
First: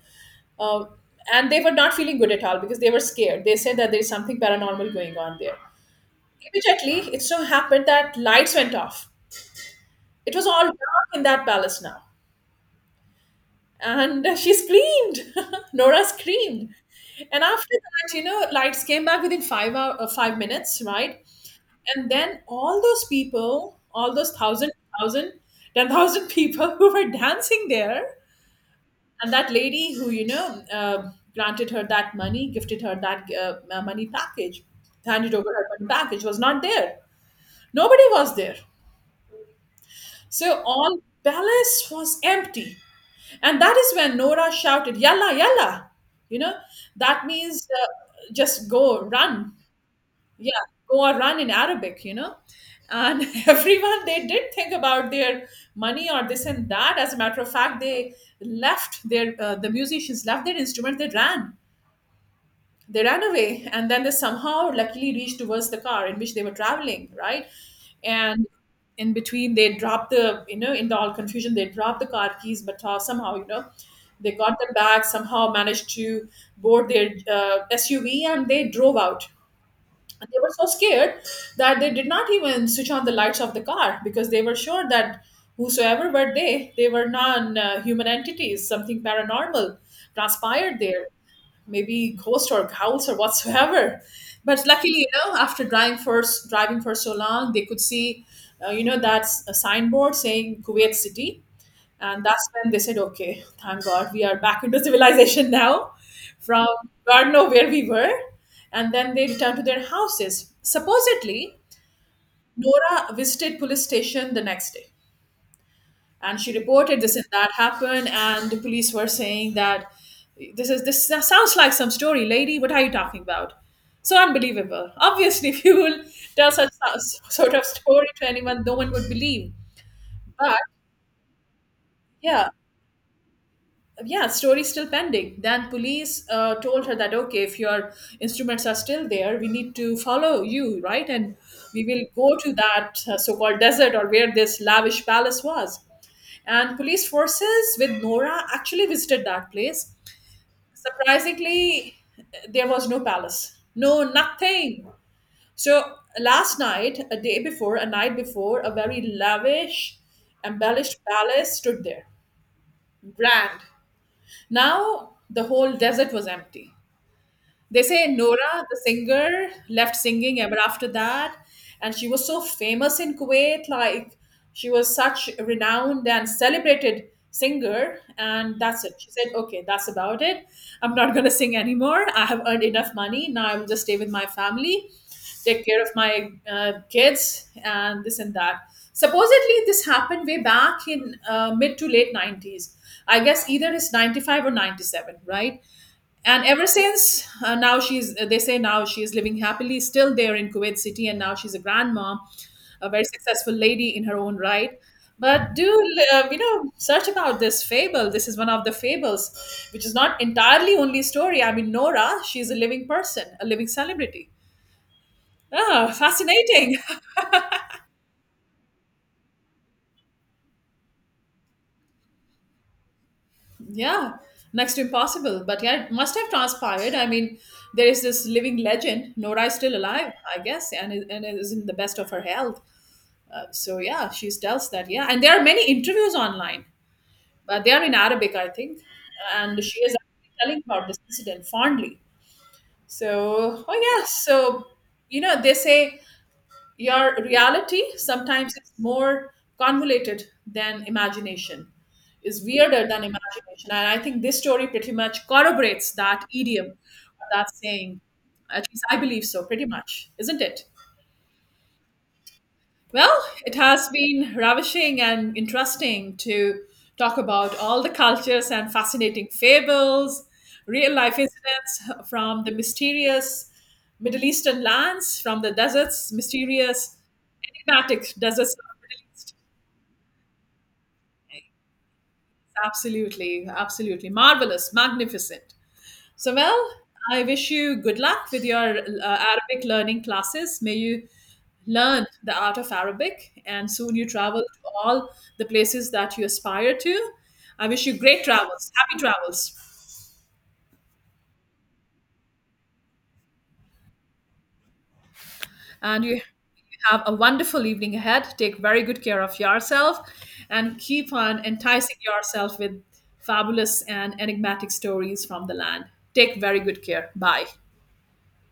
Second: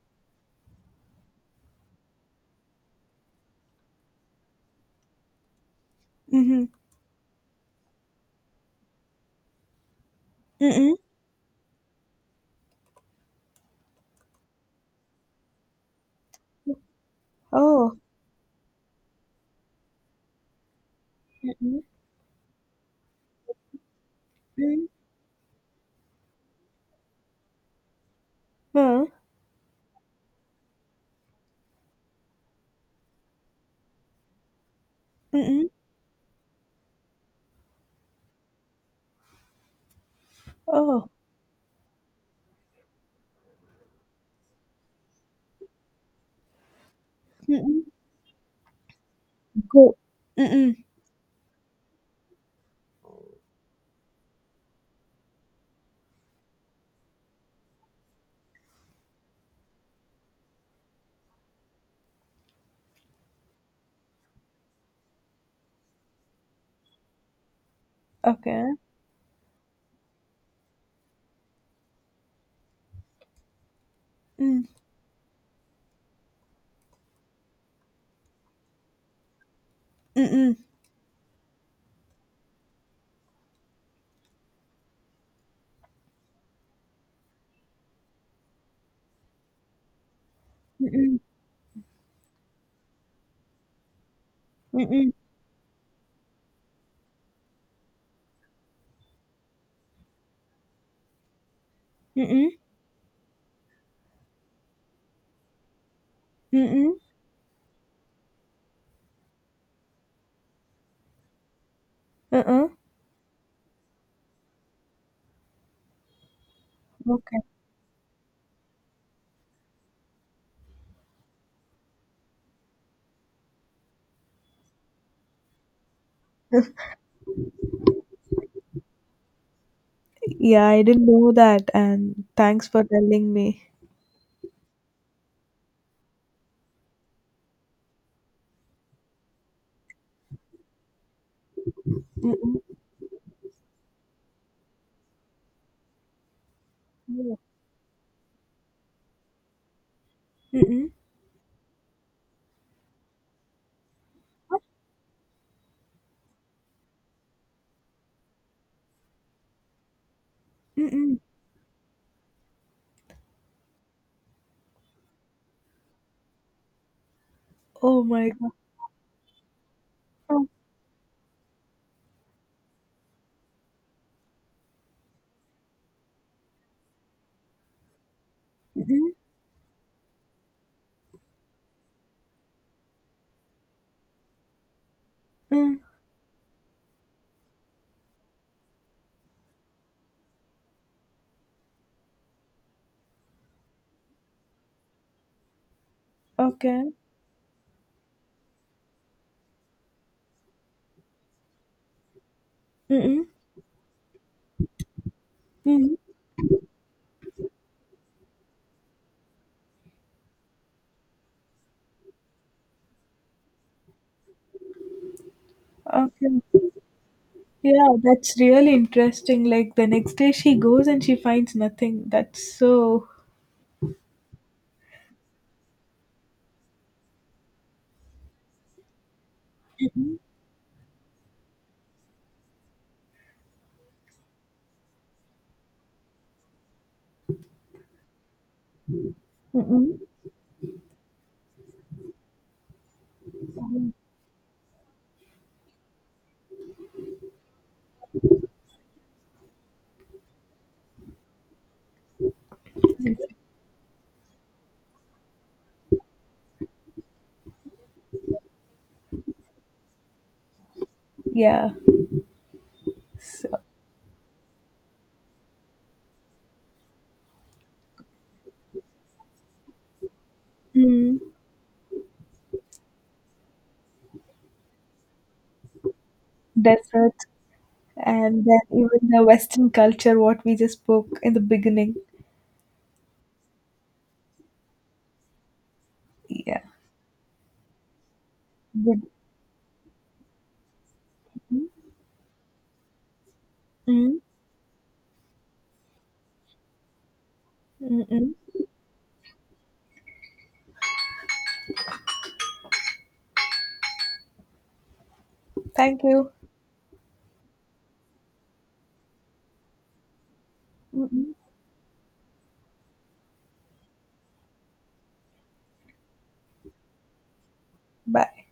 um, and they were not feeling good at all because they were scared. They said that there's something paranormal going on there. Mm-hmm. Immediately it so happened that lights went off. It was all Mm-mm. dark in that palace now, and she screamed. *laughs* Nora screamed. And after Oh. that, you know, lights came back within five hour, uh, five minutes, right. Mm-mm. And then all those people, all those thousand, Mm. thousand, ten thousand people *laughs* who were dancing there, Huh. and that lady who, you know, uh, granted her that money, gifted her that uh, uh, money package, handed over her Mm-mm. money package, was not there. Nobody was there. So all Oh. palace was empty. And that is when Nora shouted, Yalla, yalla. You know, that means Mm-mm. uh, just go, run. Go. Yeah, Mm-mm. go or run in Arabic, you know. And *laughs* everyone, they did think about their money or this and that. As a matter of fact, they left their uh, the musicians left their instrument. They ran, they ran away, and then they somehow luckily reached towards the car in which they were traveling, right. And Okay. in between they dropped the, you know, in the all confusion they dropped the car keys, but uh, somehow, you know, they got Mm. them back, somehow managed to board their uh, SUV, and they drove out. And they were Mm-mm. so scared that they did not even switch on the lights of the car, because they were sure that whosoever were they, they were non uh, human entities. Something paranormal transpired there, Mm-mm. maybe ghost or ghouls or whatsoever. But luckily, you Mm-mm. know, after driving for driving for so long, they could see, uh, you know, that's a signboard saying Kuwait City. And that's Mm-mm. when they said, okay, thank God, we are back into civilization now from Mm-mm. God know where we were. And then they returned to their houses. Supposedly, Uh-uh. Nora visited police station the next day and she reported this and Okay. that happened. And the police were saying that this is this sounds like some story, lady. What are you talking about? So unbelievable. Obviously, *laughs* if you will tell such sort of story to anyone, no one would believe. But Yeah, I didn't know that, and yeah, thanks for telling me. yeah, story's still pending. Then police uh, told her that okay, if your instruments are still there, we need to follow you, right, and we will go to Mm-mm. that uh, so-called desert or where this lavish palace was. And police Yeah. forces with Nora actually visited that place. Mm-mm. Surprisingly, there was no palace, no Huh? nothing. So last night, a day before, a night before, a very lavish embellished Mm-mm. palace stood there, grand. Now the whole desert was empty. They Oh say my God. Nora, the singer, left singing Oh, ever after that. And she was so famous in Kuwait. Like, she was such a renowned and celebrated singer. And that's it. She mm-mm. said, okay, that's about it. I'm not going to sing anymore. I have earned enough money. Now I will just stay with my family, take Mm. care of my uh, kids, and this and that. Supposedly, this happened way back in uh, mid to late nineties. I guess either it's ninety-five or ninety-seven, right? And ever Okay. since, uh, now she's, uh, they say now she is living happily still there in Kuwait City, and now she's a grandma, a very Mm-mm. successful lady in her own right. But do Mm. uh, you know, search about this fable. This is one of the fables which is not entirely only story. I mean, Nora, she's a living person, a living celebrity. Ah, Okay. fascinating. Yeah, that's really interesting. Like the next day she goes and she finds nothing. That's so. *laughs* Yeah, next to impossible, but yeah, it must have transpired. I mean, there is this living legend. Nora is still alive, I guess, and is, and is in the best of her health. So yeah, she tells that, yeah, and there are many interviews online, but they are in Arabic, I think. And she is Mm-mm. actually telling about this incident fondly. So oh Mm. yeah, so you know they say your reality sometimes is more convoluted than imagination, is weirder than imagination. And I think this story pretty much corroborates that idiom, that saying. At least I believe so, pretty much, isn't it? Yeah. Well, it So, has been ravishing and interesting to talk about all the cultures and fascinating fables, real life mm. incidents from the mysterious Middle Eastern lands, from the deserts, mysterious, Desert. enigmatic And deserts of then the Middle even the East. Western culture, what we just spoke in the beginning. Absolutely, absolutely marvelous, magnificent. So, Yeah. well, I wish you good luck with your uh, Good. Arabic learning classes. May you Mm. learn the art of Arabic and soon you Mm. travel to all the places that you aspire to. I wish you great Mm-mm. travels, happy travels, Thank and you you. have a wonderful evening ahead. Take very good care of yourself and 嗯 keep 嗯，on enticing yourself with fabulous and enigmatic stories from the land. Take very good care. Bye. 拜拜。